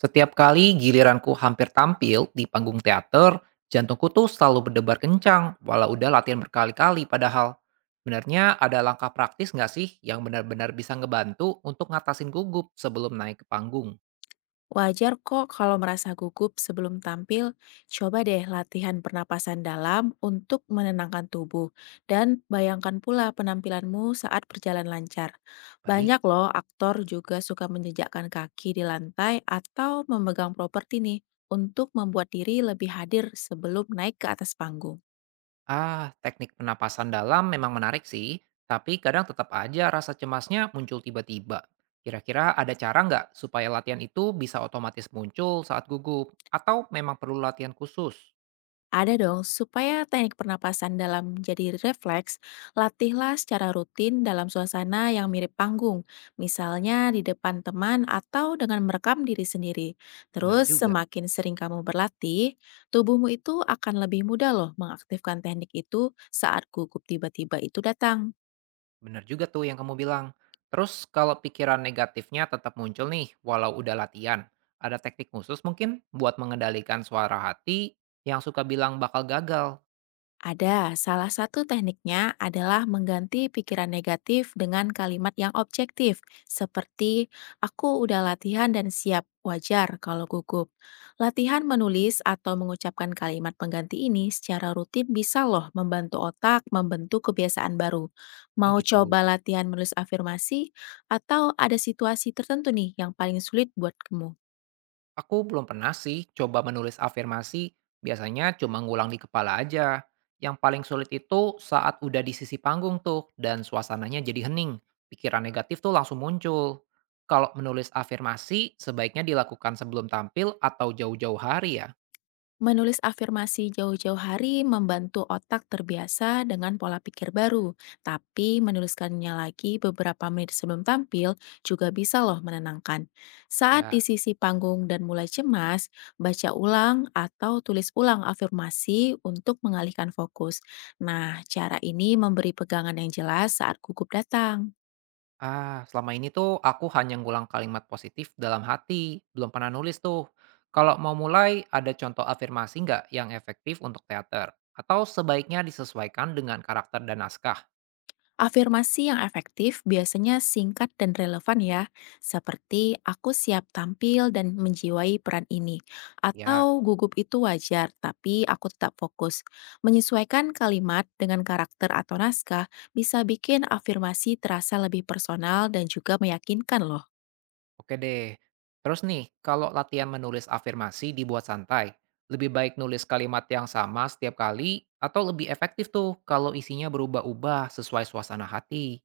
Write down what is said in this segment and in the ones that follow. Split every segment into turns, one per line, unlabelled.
Setiap kali giliranku hampir tampil di panggung teater, jantungku tuh selalu berdebar kencang walau udah latihan berkali-kali padahal. Sebenarnya ada langkah praktis nggak sih yang benar-benar bisa ngebantu untuk ngatasin gugup sebelum naik ke panggung?
Wajar kok kalau merasa gugup sebelum tampil. Coba deh latihan pernapasan dalam untuk menenangkan tubuh dan bayangkan pula penampilanmu saat berjalan lancar.
Baik.
Banyak loh aktor juga suka menjejakkan kaki di lantai atau memegang properti nih untuk membuat diri lebih hadir sebelum naik ke atas panggung.
Ah, teknik penapasan dalam memang menarik sih, tapi kadang tetap aja rasa cemasnya muncul tiba-tiba. Kira-kira ada cara nggak supaya latihan itu bisa otomatis muncul saat gugup? Atau memang perlu latihan khusus?
Ada dong, supaya teknik pernapasan dalam jadi refleks, latihlah secara rutin dalam suasana yang mirip panggung, misalnya di depan teman atau dengan merekam diri sendiri.
Bener
Terus,
juga.
semakin sering kamu berlatih, tubuhmu itu akan lebih mudah loh mengaktifkan teknik itu saat gugup tiba-tiba itu datang.
Bener juga tuh yang kamu bilang. Terus kalau pikiran negatifnya tetap muncul nih, walau udah latihan, ada teknik khusus mungkin buat mengendalikan suara hati yang suka bilang bakal gagal.
Ada, salah satu tekniknya adalah mengganti pikiran negatif dengan kalimat yang objektif, seperti "aku udah latihan dan siap, wajar kalau gugup." Latihan menulis atau mengucapkan kalimat pengganti ini secara rutin bisa loh membantu otak membentuk kebiasaan baru.
Oh
Mau coba
gitu.
latihan menulis afirmasi atau ada situasi tertentu nih yang paling sulit buat kamu?
Aku belum pernah sih coba menulis afirmasi, biasanya cuma ngulang di kepala aja. Yang paling sulit itu saat udah di sisi panggung tuh, dan suasananya jadi hening. Pikiran negatif tuh langsung muncul. Kalau menulis afirmasi, sebaiknya dilakukan sebelum tampil atau jauh-jauh hari ya.
Menulis afirmasi jauh-jauh hari membantu otak terbiasa dengan pola pikir baru, tapi menuliskannya lagi beberapa menit sebelum tampil juga bisa loh menenangkan. Saat
Ya.
di sisi panggung dan mulai cemas, baca ulang atau tulis ulang afirmasi untuk mengalihkan fokus. Nah, cara ini memberi pegangan yang jelas saat gugup datang.
Ah, selama ini tuh aku hanya ngulang kalimat positif dalam hati, belum pernah nulis tuh. Kalau mau mulai, ada contoh afirmasi nggak yang efektif untuk teater? Atau sebaiknya disesuaikan dengan karakter dan naskah?
Afirmasi yang efektif biasanya singkat dan relevan ya, seperti aku siap tampil dan menjiwai peran ini,
Ya,
atau gugup itu wajar tapi aku tetap fokus. Menyesuaikan kalimat dengan karakter atau naskah bisa bikin afirmasi terasa lebih personal dan juga meyakinkan loh.
oke deh. Terus nih, kalau latihan menulis afirmasi dibuat santai, lebih baik nulis kalimat yang sama setiap kali, atau lebih efektif tuh kalau isinya berubah-ubah sesuai suasana hati?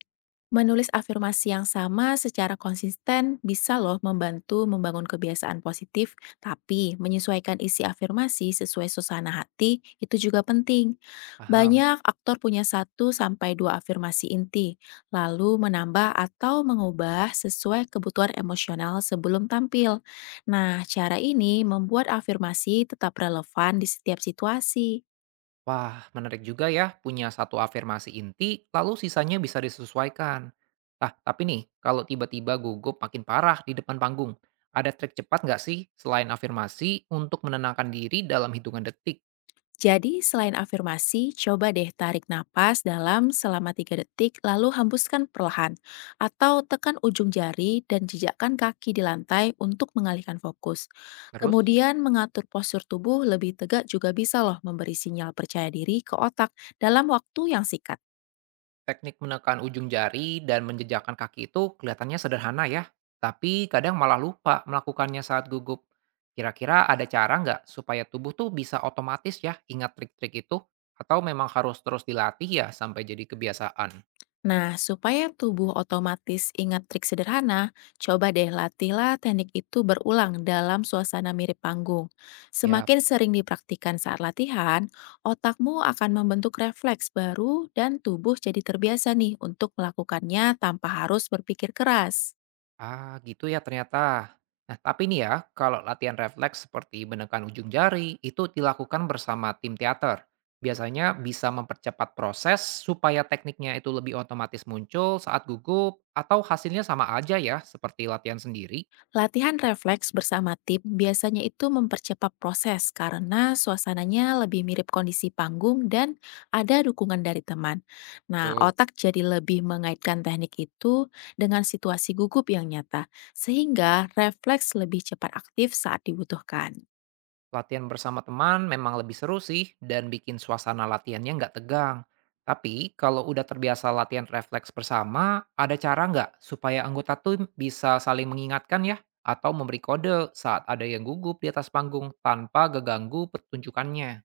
Menulis afirmasi yang sama secara konsisten bisa loh membantu membangun kebiasaan positif, tapi menyesuaikan isi afirmasi sesuai suasana hati itu juga penting.
Paham?
Banyak aktor punya satu sampai dua afirmasi inti, lalu menambah atau mengubah sesuai kebutuhan emosional sebelum tampil. Nah, cara ini membuat afirmasi tetap relevan di setiap situasi.
Wah, menarik juga ya punya satu afirmasi inti, lalu sisanya bisa disesuaikan. Nah, tapi nih, kalau tiba-tiba gugup makin parah di depan panggung, ada trik cepat nggak sih selain afirmasi untuk menenangkan diri dalam hitungan detik?
Jadi, selain afirmasi, coba deh tarik napas dalam selama 3 detik, lalu hembuskan perlahan. Atau tekan ujung jari dan jejakkan kaki di lantai untuk mengalihkan fokus.
Terus,
Kemudian, mengatur postur tubuh lebih tegak juga bisa loh memberi sinyal percaya diri ke otak dalam waktu yang singkat.
teknik menekan ujung jari dan menjejakkan kaki itu kelihatannya sederhana ya, tapi kadang malah lupa melakukannya saat gugup. Kira-kira ada cara nggak supaya tubuh tuh bisa otomatis ya ingat trik-trik itu? Atau memang harus terus dilatih ya sampai jadi kebiasaan?
Nah, supaya tubuh otomatis ingat trik sederhana, coba deh latihlah teknik itu berulang dalam suasana mirip panggung.
Siap.
Semakin sering dipraktikkan saat latihan, otakmu akan membentuk refleks baru dan tubuh jadi terbiasa nih untuk melakukannya tanpa harus berpikir keras.
Ah, gitu ya ternyata. Nah, tapi nih ya, kalau latihan refleks seperti menekan ujung jari itu dilakukan bersama tim teater. Biasanya bisa mempercepat proses supaya tekniknya itu lebih otomatis muncul saat gugup atau hasilnya sama aja ya seperti latihan sendiri.
Latihan refleks bersama tim biasanya itu mempercepat proses karena suasananya lebih mirip kondisi panggung dan ada dukungan dari teman. Nah,
Tuh.
otak jadi lebih mengaitkan teknik itu dengan situasi gugup yang nyata, sehingga refleks lebih cepat aktif saat dibutuhkan.
Latihan bersama teman memang lebih seru sih dan bikin suasana latihannya nggak tegang. Tapi kalau udah terbiasa latihan refleks bersama, ada cara nggak supaya anggota tim bisa saling mengingatkan ya? Atau memberi kode saat ada yang gugup di atas panggung tanpa geganggu pertunjukannya?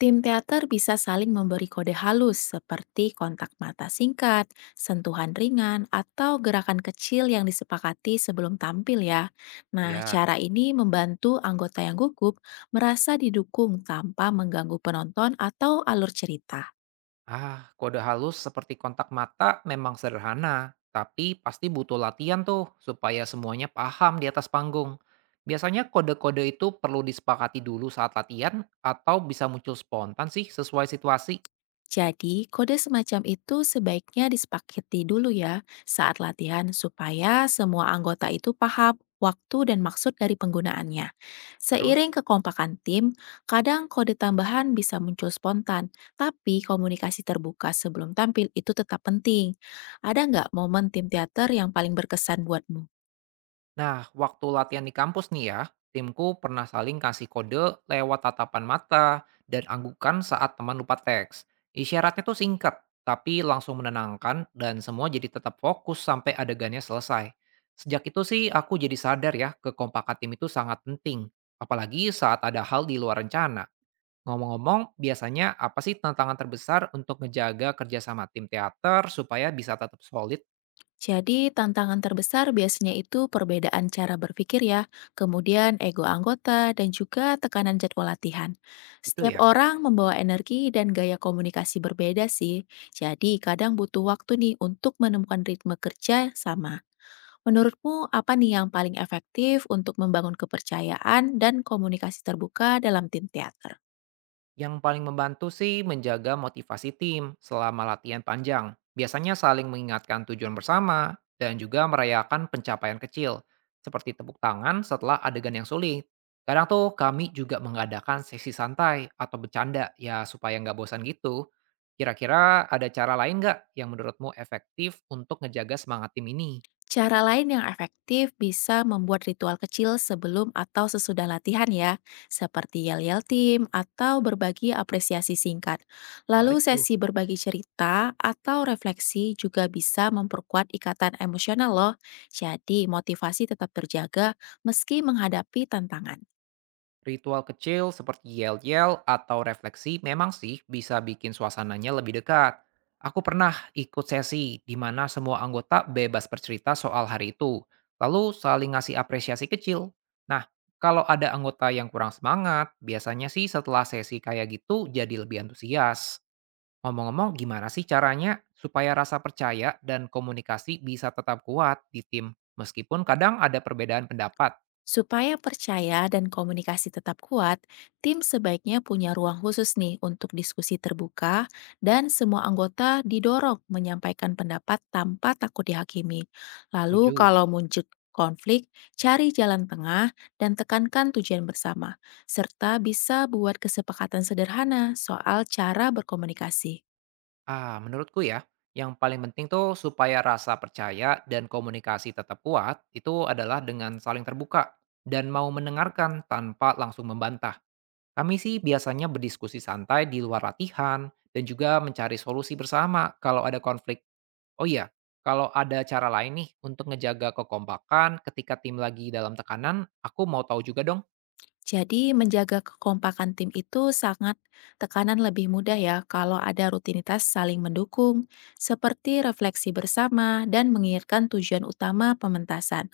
Tim teater bisa saling memberi kode halus seperti kontak mata singkat, sentuhan ringan, atau gerakan kecil yang disepakati sebelum tampil ya. Nah,
Ya.
cara ini membantu anggota yang gugup merasa didukung tanpa mengganggu penonton atau alur cerita.
Ah, kode halus seperti kontak mata memang sederhana, tapi pasti butuh latihan tuh supaya semuanya paham di atas panggung. Biasanya kode-kode itu perlu disepakati dulu saat latihan atau bisa muncul spontan sih sesuai situasi.
Jadi, kode semacam itu sebaiknya disepakati dulu ya saat latihan supaya semua anggota itu paham waktu dan maksud dari penggunaannya.
Terus?
Seiring kekompakan tim, kadang kode tambahan bisa muncul spontan, tapi komunikasi terbuka sebelum tampil itu tetap penting. Ada nggak momen tim teater yang paling berkesan buatmu?
Nah, waktu latihan di kampus nih ya, timku pernah saling kasih kode lewat tatapan mata dan anggukan saat teman lupa teks. Isyaratnya tuh singkat, tapi langsung menenangkan dan semua jadi tetap fokus sampai adegannya selesai. Sejak itu sih aku jadi sadar ya, kekompakan tim itu sangat penting. Apalagi saat ada hal di luar rencana. Ngomong-ngomong, biasanya apa sih tantangan terbesar untuk ngejaga kerjasama tim teater supaya bisa tetap solid
Jadi, tantangan terbesar biasanya itu perbedaan cara berpikir ya, kemudian ego anggota dan juga tekanan jadwal latihan.
itu
Setiap
ya?
orang membawa energi dan gaya komunikasi berbeda sih, jadi kadang butuh waktu nih untuk menemukan ritme kerja sama. Menurutmu apa nih yang paling efektif untuk membangun kepercayaan dan komunikasi terbuka dalam tim teater?
Yang paling membantu sih menjaga motivasi tim selama latihan panjang. Biasanya saling mengingatkan tujuan bersama dan juga merayakan pencapaian kecil, seperti tepuk tangan setelah adegan yang sulit. Kadang tuh kami juga mengadakan sesi santai atau bercanda ya supaya nggak bosan gitu. Kira-kira ada cara lain nggak yang menurutmu efektif untuk ngejaga semangat tim ini?
Cara lain yang efektif bisa membuat ritual kecil sebelum atau sesudah latihan ya, seperti yel-yel tim atau berbagi apresiasi singkat. Lalu
Menarik tuh.
sesi berbagi cerita atau refleksi juga bisa memperkuat ikatan emosional loh. Jadi motivasi tetap terjaga meski menghadapi tantangan.
Ritual kecil seperti yel-yel atau refleksi memang sih bisa bikin suasananya lebih dekat. Aku pernah ikut sesi di mana semua anggota bebas bercerita soal hari itu, lalu saling ngasih apresiasi kecil. Nah, kalau ada anggota yang kurang semangat, biasanya sih setelah sesi kayak gitu jadi lebih antusias. Ngomong-ngomong, gimana sih caranya supaya rasa percaya dan komunikasi bisa tetap kuat di tim, meskipun kadang ada perbedaan pendapat?
Supaya percaya dan komunikasi tetap kuat, tim sebaiknya punya ruang khusus nih untuk diskusi terbuka dan semua anggota didorong menyampaikan pendapat tanpa takut dihakimi. Lalu
Setuju.
kalau muncul konflik, cari jalan tengah dan tekankan tujuan bersama, serta bisa buat kesepakatan sederhana soal cara berkomunikasi.
Ah, menurutku ya, yang paling penting tuh supaya rasa percaya dan komunikasi tetap kuat itu adalah dengan saling terbuka dan mau mendengarkan tanpa langsung membantah. Kami sih biasanya berdiskusi santai di luar latihan dan juga mencari solusi bersama kalau ada konflik. Oh iya, kalau ada cara lain nih untuk ngejaga kekompakan ketika tim lagi dalam tekanan, aku mau tahu juga dong.
Jadi menjaga kekompakan tim itu sangat tekanan lebih mudah ya kalau ada rutinitas saling mendukung, seperti refleksi bersama dan mengingatkan tujuan utama pementasan.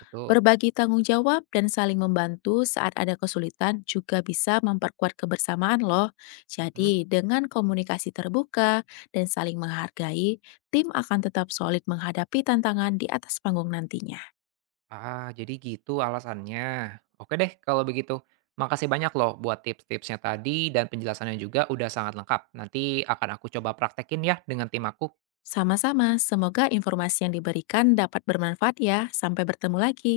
Betul.
Berbagi tanggung jawab dan saling membantu saat ada kesulitan juga bisa memperkuat kebersamaan loh.
Mm-mm.
Jadi dengan komunikasi terbuka dan saling menghargai, tim akan tetap solid menghadapi tantangan di atas panggung nantinya.
Ah, jadi gitu alasannya. Oke deh kalau begitu. Makasih banyak loh buat tips-tipsnya tadi dan penjelasannya juga udah sangat lengkap. Nanti akan aku coba praktekin ya dengan tim aku.
Sama-sama, semoga informasi yang diberikan dapat bermanfaat ya. Sampai bertemu lagi.